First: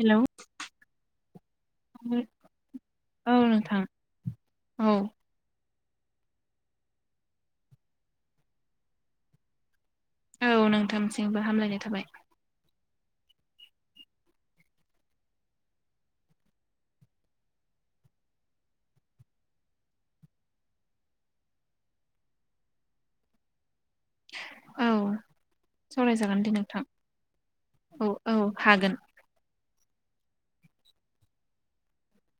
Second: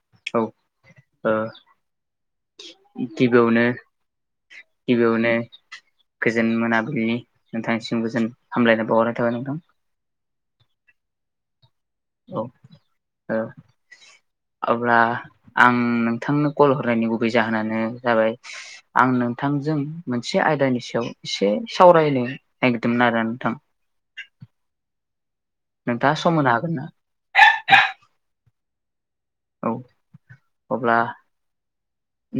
Hello औ ओ औ गिबियावनो नोंथां औ गिबियावनो गोजोन मोनाबिलिनि नोंथांनिसिम गोजोन हामलायनो बावहरनाय थाबाय नोंथां औ नोंथांसिंबो हामलायनाय थाबाय औ औ। अब्ला आं नोंथांनो कल हरनायनि गुबै जाहोनानो जाबाय आं नोंथांजों मोनसे आयदानि सायाव एसे सावरायनो नागिरदोंमोन आरो नोंथां औ नोंथाङा सम सरायजागोन होनो दे हागोन ना नोंथां औ औ। हागोन। औ अब्ला।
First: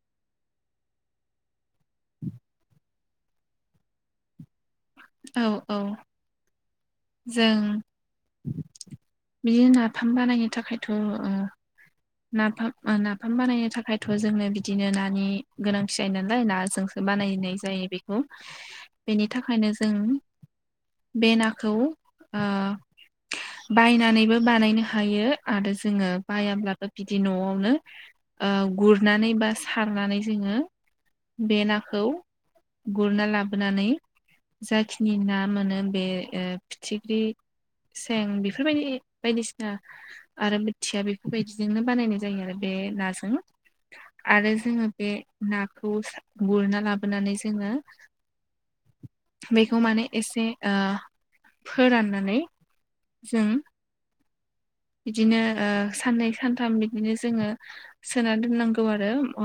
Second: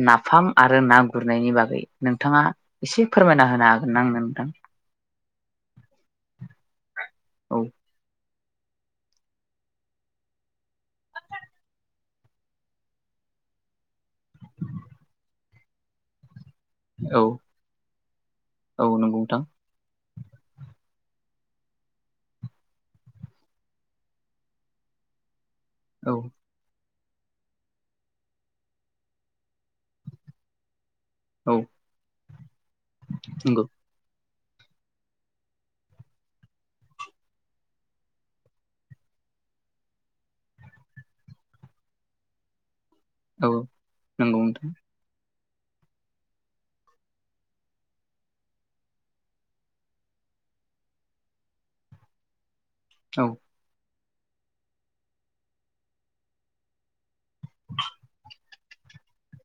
नाफाम आरो ना गुरनायनि बागै नोंथाङा एसे फोरमायना होनो हागोन आां नोंथां। औ औ औ जों। बिदि नाफाम बानायनो थाखायथ' नाफाम नाफाम बानायनो थाखायथ' जोंनो बिदिनो नानि गोनांथि जायो नाल लाय नााजोंसो औ बानायनाय जायो बेखौ औ नंगौ बेनि नोंथां थाखायनो जों बे नाखौ ओ बायनानैबो बानायनो हायो आरो जोङो औ बायाब्लाबो बिदि न'आवनो गुरनानै बा सारनानै जोङो औ बे नाखौ गुरना नंगौ लाबोनानै जाखिनि ना मोनो बे फिथिख्रि सें बेफोरबायदि बायदिसिना आरो बोथिया बेफोरबायदि जोंनो बानायनाय जायो आरो बे नाजों औ नंगौ आरो नोंथां जोङो बे नाखौ गुरना लाबोनानै जोङो बेखौ माने एसे ओ फोराननानै औ जों बिदिनो ओ साननै सानथाम बिदिनो जोङो सोना दोननांगौ आरो ओ।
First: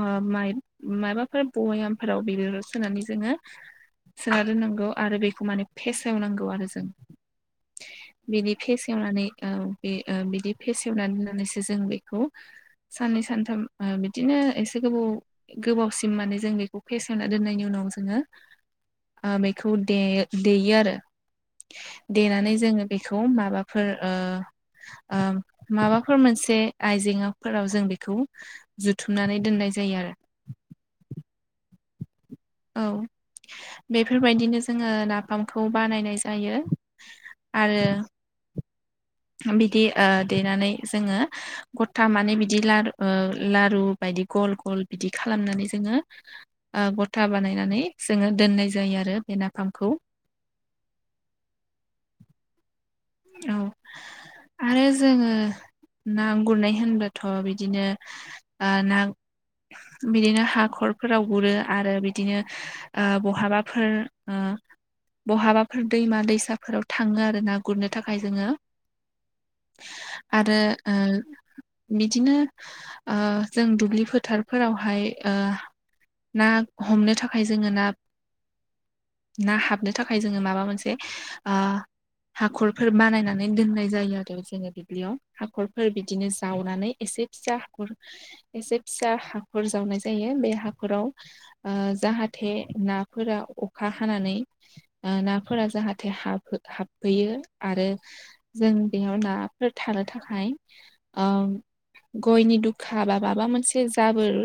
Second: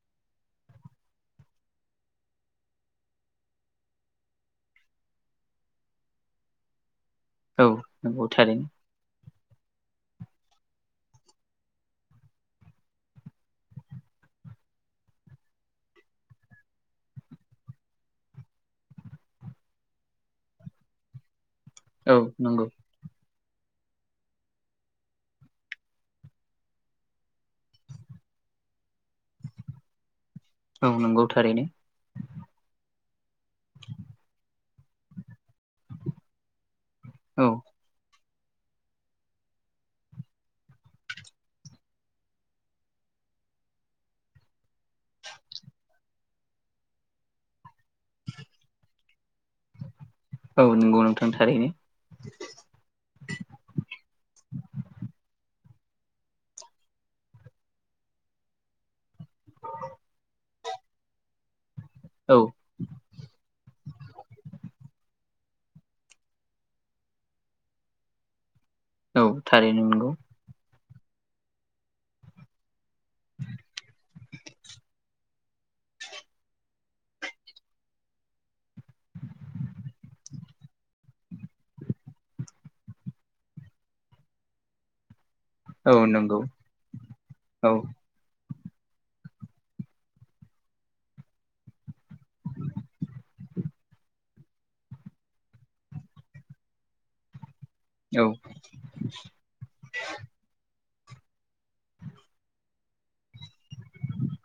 माबाफोर बयामफोराव बे सोनानै जोङो सोना दोननांगौ आरो बेखौ माने फेसेवनांगौ आरो जों औ नंगौ बेनि थारैनो फेस एवनानै बे बिदि फेसेवनानै होननानैसो जों बेखौ साननै सानथाम बिदिनो एसे गोबाव गोबावसिम माने जों बेखौ फेसनना दोननायनि उनाव जोङो ओ बेखौ देयो आरो औ देनानै नंगौ जोङो बेखौ माबाफोर ओ माबाफोर मोनसे आइजें फोराव जों बेखौ जुथुमनानै दोननाय जायो आरो औ नंगौ थारैनो। औ बेफोरबायदिनो जोङो नाफामखौ बानायनाय जायो। औ आरो बिदि ओ देनानै जोङो गथा माने बिदि लारु ओ लारु बाय बिदि गल गल बिदि खालामनानै जोङो गथा बानायनानै जोङो दोननाय जायो आरो बे नाफामखौ औ नंगौ नोंथां थारैनो औ आरो जोङो ना गुरनाय होनबाथ' बिदिनो बा ना बिदिनो हाखरफोराव गुरो आरो बिदिनो औ ओ बहाबाफोर ओ बहाबाफोर दैमा दैसाफोराव थाङो आरो ना गुरनो थाखाय जोङो औ थारैनो नंगौ। आरो ओ बिदिनो ओ जों दुब्लि फोथारफोरावहाय ना हमनो थाखाय जोङो ना ना हाबनो थाखाय जोङो माबा मोनसे ओ हाख'रफोर बानायनानै दोननाय जायो आरो जेरै दुब्लियाव हाखरफोर औ बिदिनो नंगौ जावनानै एसे फिसा औ हाखर एसे फिसा हाखर जावनाय जायो बे हाखराव ओ जाहाथे नाफोरा अखा हानानै नाफोरा जाहाथे हाब हाब फैयो आरो औ जों बेयाव नाफोर थानो थाखाय गयनि दुखा बा माबा मोनसे जाबोर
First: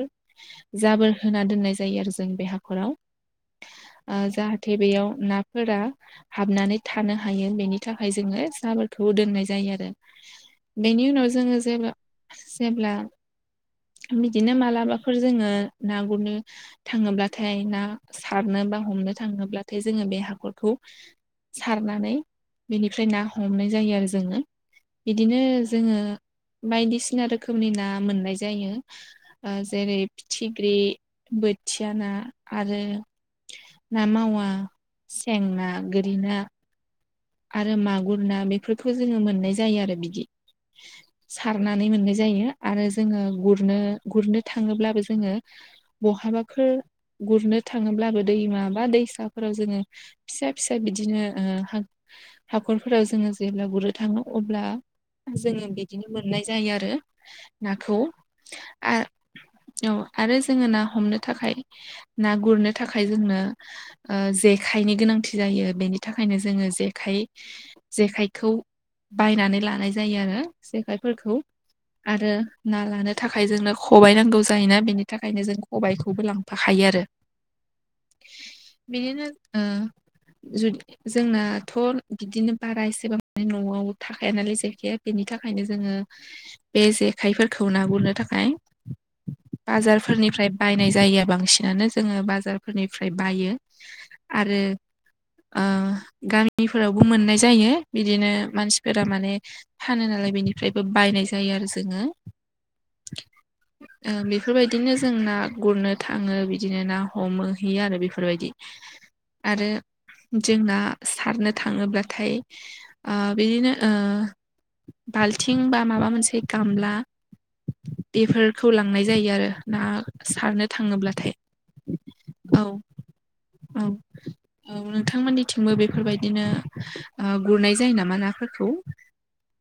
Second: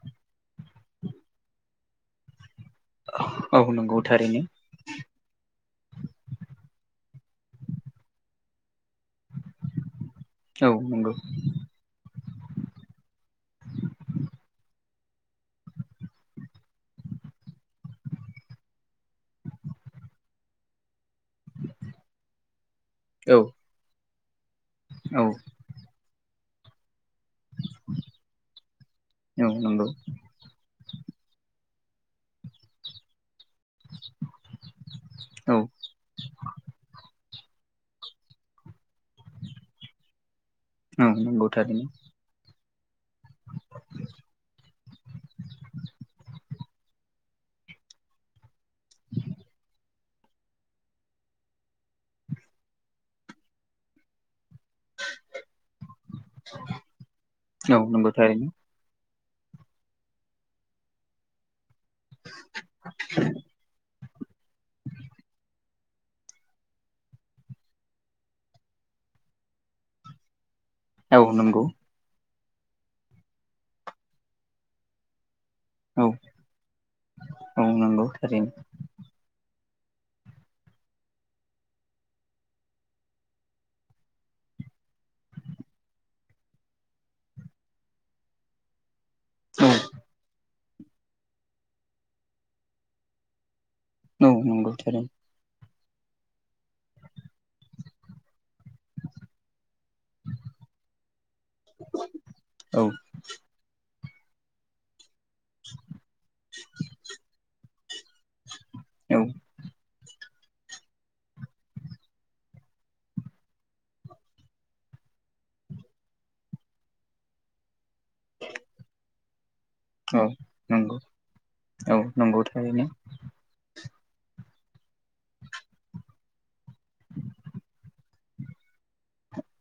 जाबोर होना दोननाय जायो आरो जों बे हा ख'राव औ नंगौ ओ थारैनो जाहाथे बेयाव नाफोरा हाबनानै थानो हायो बेनि थाखाय जोङो सा खौ दोननाय जायो आरो औ बेनि नंगौ उनाव जोङो जे जेब्ला आ बिदिनो मालाबा फोर जोङो ना गुरनो थाङोब्लाथाय ना सारनो बा हमनो थाङोब्लाथाय जोङो बे हाखरखौ सारनानै बेनिफ्राय ना औ हमनाय जायो आरो जोङो औ बिदिनो जोङो बायदिसिना ना रोखोमनि ना मोननाय जायो औ नंगौ जेरै फिथिग्रि बोथिया ना आरो ना मावा सें औ ना गोरि ना आरो मागुर ना बेफोरखौ जोङो मोननाय जायो आरो बिदि औ नंगौ थारैनो सारनानै मोननाय जायो। आरो जोङो गुरनो गुरनो थाङोब्लाबो जोङो बहाबाफोर गुरनो थाङोब्लाबो दैमा बा दैसाफोराव जोङो फिसा फिसा बिदिनो ओ हाख'रफोराव जोङो जेब्ला गुरनो थांङो अब्ला जोङो बिदिनो मोननाय जायो आरो औ नाखौ नंगौ थारैनो आरो औ आरो जोङो ना हमनो थाखाय ना गुरनो थाखाय जोंनो ओ जेखायनि गोनांथि जायो बेनि थाखायनो जोङो जेखाइ जेखाइखौ बायनानै लानाय जायो आरो औ जेखायफोरखौ नंगौ आरो ना लानो थाखाय जोंनो खबायाइ नांगौ जायोना बेनि थाखायनो जों औ सबायखौबो लांफाखायो आरो औ नंगौ थारैनो बिदिनो ओ जुदि जोंना थ' बिदिनो बारा एसेबां माने न'आव थाखाय नालाय जायखाया बेनि थाखायनो जोङो। बे जेखाइफोरखौ ना गुरनो थाखाय औ बाजारफोरनिफ्राय बायनाय जायो बांसिनानो जोङो बाजारफोरनिफ्राय बायो‌। औ नंगौ थार ओ गामिफोरावबो मोननाय जायो बिदिनो मानसिफोरा माने फानो नालाय बेनिफ्रायबो बायनाय जायो आरो जोङो। औ ओ बेफोरबायदिनो जों ना गुरनो थाङो बिदिनो ना हमोहैयो आरो बेफोरबायदि। औ आरो जोंना सारनो थाङोब्लाथाय बिदिनो ओ बाल्थिं बा माबा मोनसे गामला बेफोरखौ लांनाय जायो आरो। ना औ सारनो नंगौ थाङोब्लाथाय औ नंगौ औ थारैनो औ औ नोंथांमोननिथिंबो बेफोरबायदिनो ओ गुरनाय जायो नामा नाफोरखौ?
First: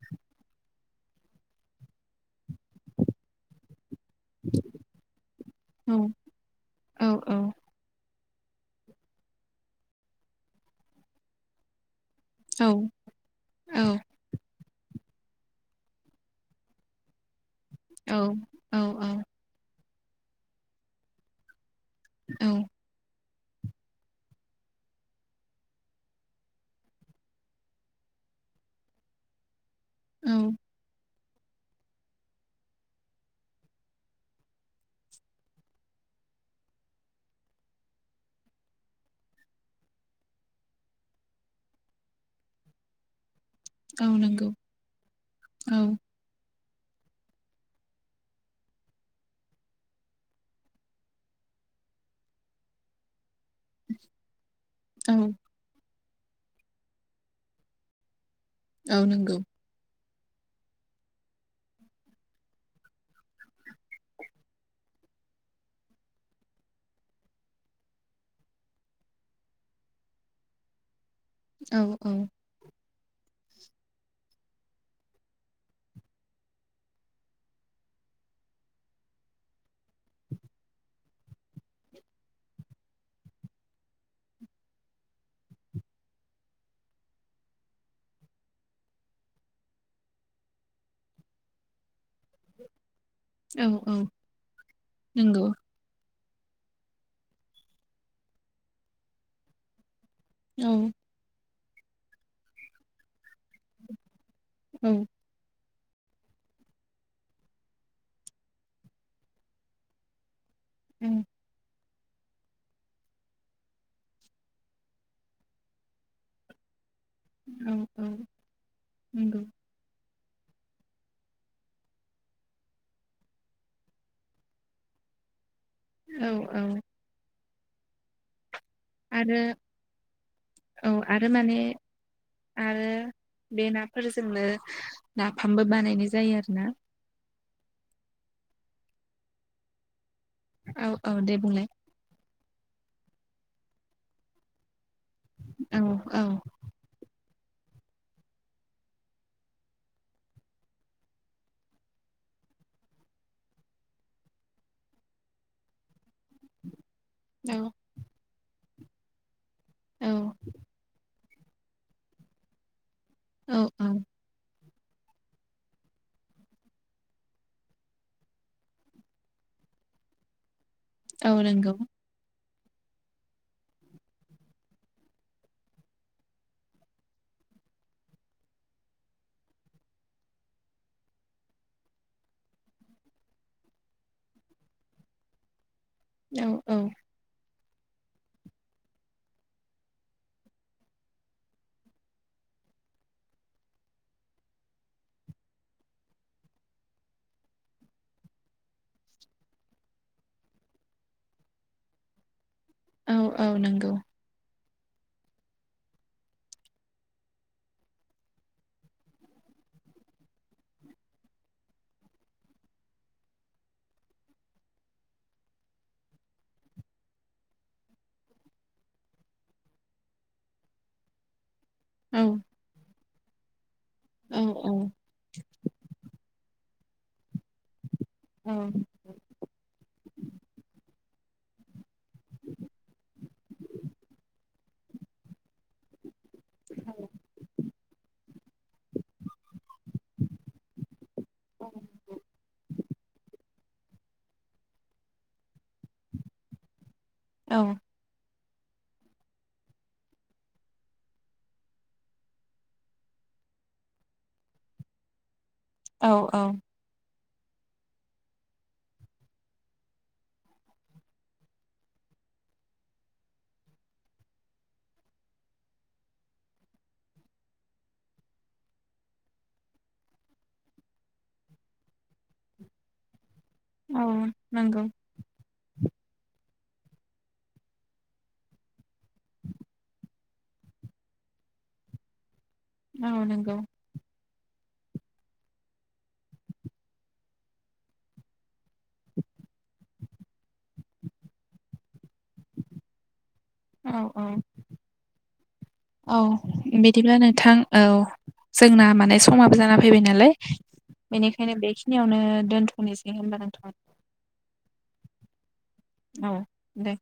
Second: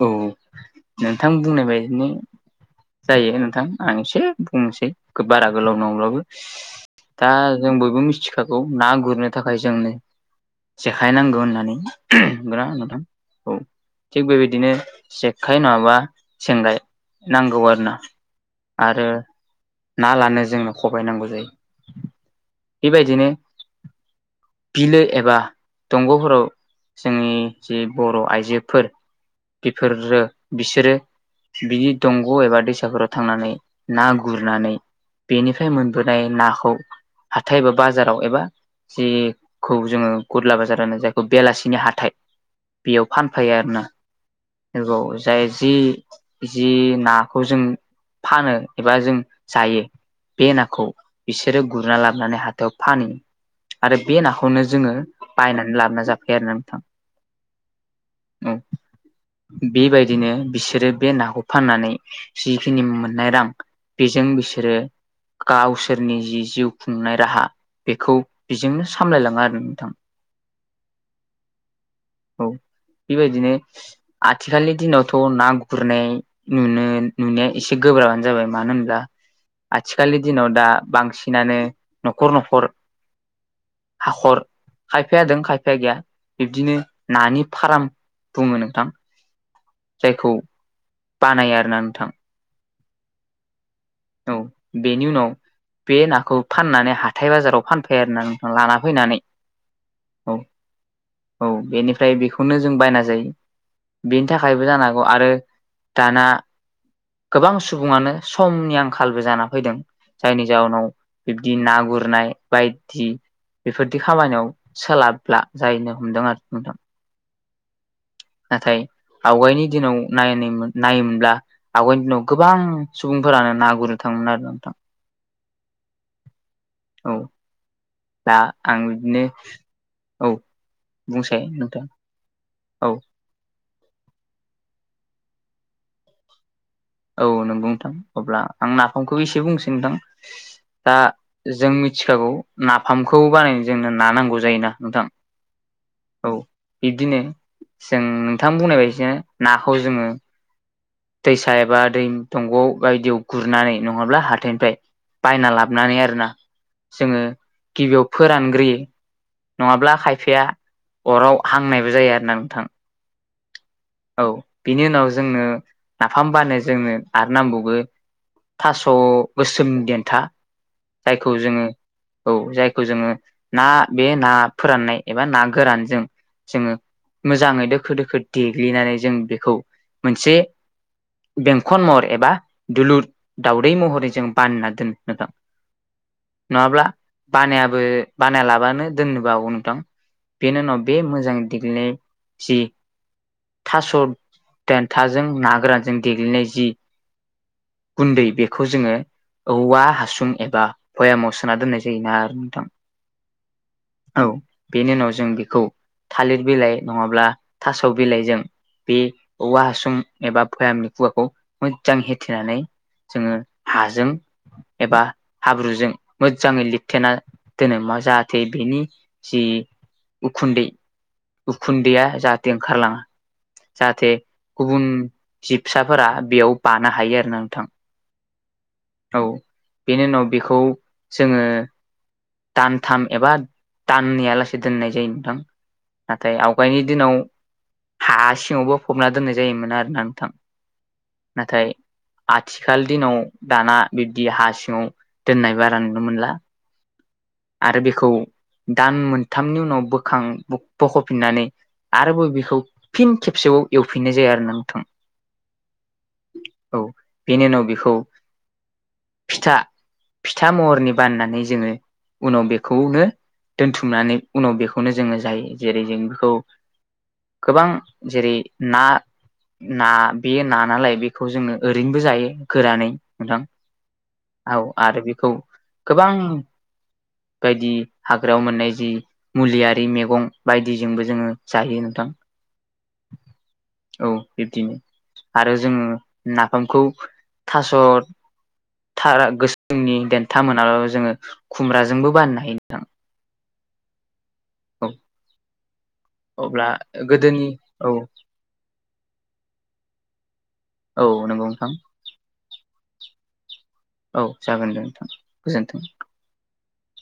औ नोंथां बुंनाय बायदिनो जायो नोंथां आं एसे बुंनोसै बारा गोलाव औ नङब्लाबो औ दा औ जों बयबो मिथि खागौ ना गुरनो थाखाय जोंनो जेखाय नांगौ होननानै नोंगौना औ नोंथां औ थिग बेबायदिनो जखाय नङाबा सेंगाय नां औ औ औ। ना लानो जोंनो खबाय नांगौ जायो। औ बेबायदिनो बिलो एबा दंग'फोराव जोंनि जि बर' आइजोफोर बेफोरो औ बिसोरो बिनि दंग' एबा दैसाफोराव थांनानै ना गुरनानै बेनिफ्राय मोनबोनाय नाखौ हाथायबा बाजाराव एबा जि खौ जोङो गुरला बाजार होनानो जायखौ बेलासिनि हाथाय बेयाव फान फोयो आरोना औ नंगौ बाव जाय जि औ जि नाखौ जों फानो एबा जों जायो बे नाखौ बिसोरो गुरना लाबोनानै हाथायाव फानो बे नाखौनो जोङो औ बायनानै लाबोना जाफैयो आरोना नोंथां। औ नोंगौ। बिदिनो बिसोरो बे नाखौ फाननानै जिखिनि मोननाय रां बेजों बिसोरो गावसोरनि जि जिउ खुंनाय राहा बेखौ बेजोंनो सामलायलाङो आरो नोंथां। औ औ बेबायदिनो आथिखालनि दिनावथ' ना गुरनाय नुनो नुनाया एसे गोब्राब बानो जाबाय मानो होम्ब्ला आथिखालनि दिनाव दा बांसिनानो न'खर न'खर हाखर खायफाया जादों खायफाया गैया बिब्दिनो नानि फार्म बुङो नोंथां। जायखौ बानायो आरोना नोंथां। औ औ बेनि उनाव नंगौ बे ना खौ फाननानै हाथाय बाजाराव फानफै आरो ना लाना फैनानै औ। औ बेनिफ्राय बेखौनो जों बायना जायो बेनि थाखायबो जानो औ हागौ आरो दाना गोबां सुबुङानो समनि आंखालबो जाना फैदों जायनि जाउनाव बिबदि ना गुरनाय बायदि बेफोरदि खामानियाव सोलाबब्ला जाहैनो हमदों आरो नोंथां। औ। नाथाय नंगौ आवगायनि दिनाव नायनानमोन नायोमोनब्ला आवगयनि दिनाव गोबां सुबुंफोरानो ना गुरनो थाङोमोन आरो ना नोंथां औ औ औ दा आं बिदिनो आरो औ औ आरो बुंसाय माने नोंथां आरो औ बे नाफोरजोंनो नाफामबो बानायनाय जायो आरो ना औ नोंगौ नोंथां अब्ला आं नाफामखौ एसे बुंसै नोंथां औ दा औ दे बुंलाय जों मिथिखागौ नाफामखौ बानायनो जोंनो ना नांगौ जायोना नोंथां औ बिब्दिनो जों नोंथां बुंनाय बायदिनो नाखौ जोङो दैसा एबा दै दंग बायदियाव गुरनानै नङाब्ला हाथायनिफ्राय बायना लाबोनानै आरोना जोङो औ गिबियाव फोरानग्रोयो नङाब्ला औ खायफाया अराव हांनायबो जायो आरो ना नोंथां औ औ बिनि उनाव जोंनो नाफाम बाननो जोंनो आरो नांबावगो थास गोसोम देन्था जायखौ औ जोङो नंगौ औ जाय खौ जोङो ना बे ना फोराननाय एबा ना गोरानजों जोङो मोजाङै दोखो दोखो देग्लिनानै जों बेखौ मोनसे बेंखन महर एबा दुलुर दावदै महरै जों बानना दोननो नोंथां औ औ नङाब्ला बानायाबो बानायालाबानो दोननोबोहागौ नोंथां बेनि उनाव बे मोजां दिग्लिनाय जि थास देन्थाजों ना गोरानजों देग्लिनाय जि गुन्दै बेखौ जोङो औवा हासुं एबा भयामाव सोना दोननाय जायोना आरो नोंथां औ औ नोंगौ औ बेनि उनाव जों बिखौ थालिर बिलाइ नङाब्ला थास बिलाइजों बे औवा हासुं एबा भयामनि खुगाखौ मोजां होेथेनानै जोङो हाजों एबा हाब्रुजों मोजाङै लिरथेना दोनो मा जाहाथे बेनि जि उखुन्दै उखुन्दैया औ जाह लाङा जाहाथे औ गुबुन जिबसाफोरा बेयाव बानो हायो आरो ना नोंथां औ औ बेनि उनाव बेखौ जोङो दानथाम एबा दाननैयालासे दोननाय जायो नोंथां नाथाय आवगायनि दिनाव हा सिङावबो फबना दोननाय जायोमोन आरो ना नोंथां नाथाय आथिखाल दिनाव दाना बिब्दि हा सिङाव दोननाय बारा नुनो मोनला औ आरो बेखौ दान मोनथामनि उनाव बोखां बोख फिननानै आरोबाव बेखौ फिन खेबसेबाव एवफिननाय जायो आरो ना नोंथां औ औ बेनि उनाव बेखौ फिथा फिथा महरनि बाननानै जोङो उनाव बेखौनो दोनथुमनानै उनाव बेखौनो जोङो जायो जेरै जों बेखौ गोबां जेरै ना ना बेयो ना नालाय बेखौ जोङो ओरैनोबो जायो गोरानै नोंथां औ औ नंगौ आरो बेखौ गोबां बायदि हाग्रायाव मोननाय जि मुलियारि मैगं बायदिजोंबो जोङो जायो नोंथां। औ नंगौ औ बिब्दिनो आरो जोङो नाफामखौ थास' था गोसोमनि देन्था मोनाबाबो जोङो खुमब्राजोंबो बानायनो नोंथां। औ औ औ औ अब्ला बिदिब्ला गोदोनि नोंथां औ जोंना माने समाबो जाना फैबाय नालाय औ नंगौ बेनिखायनो नोंथां बेखिनियावनो दोनथ'नोसै होनबा नोंथां। औ जागोन दे नोंथां गोजोन्थों। औ दे।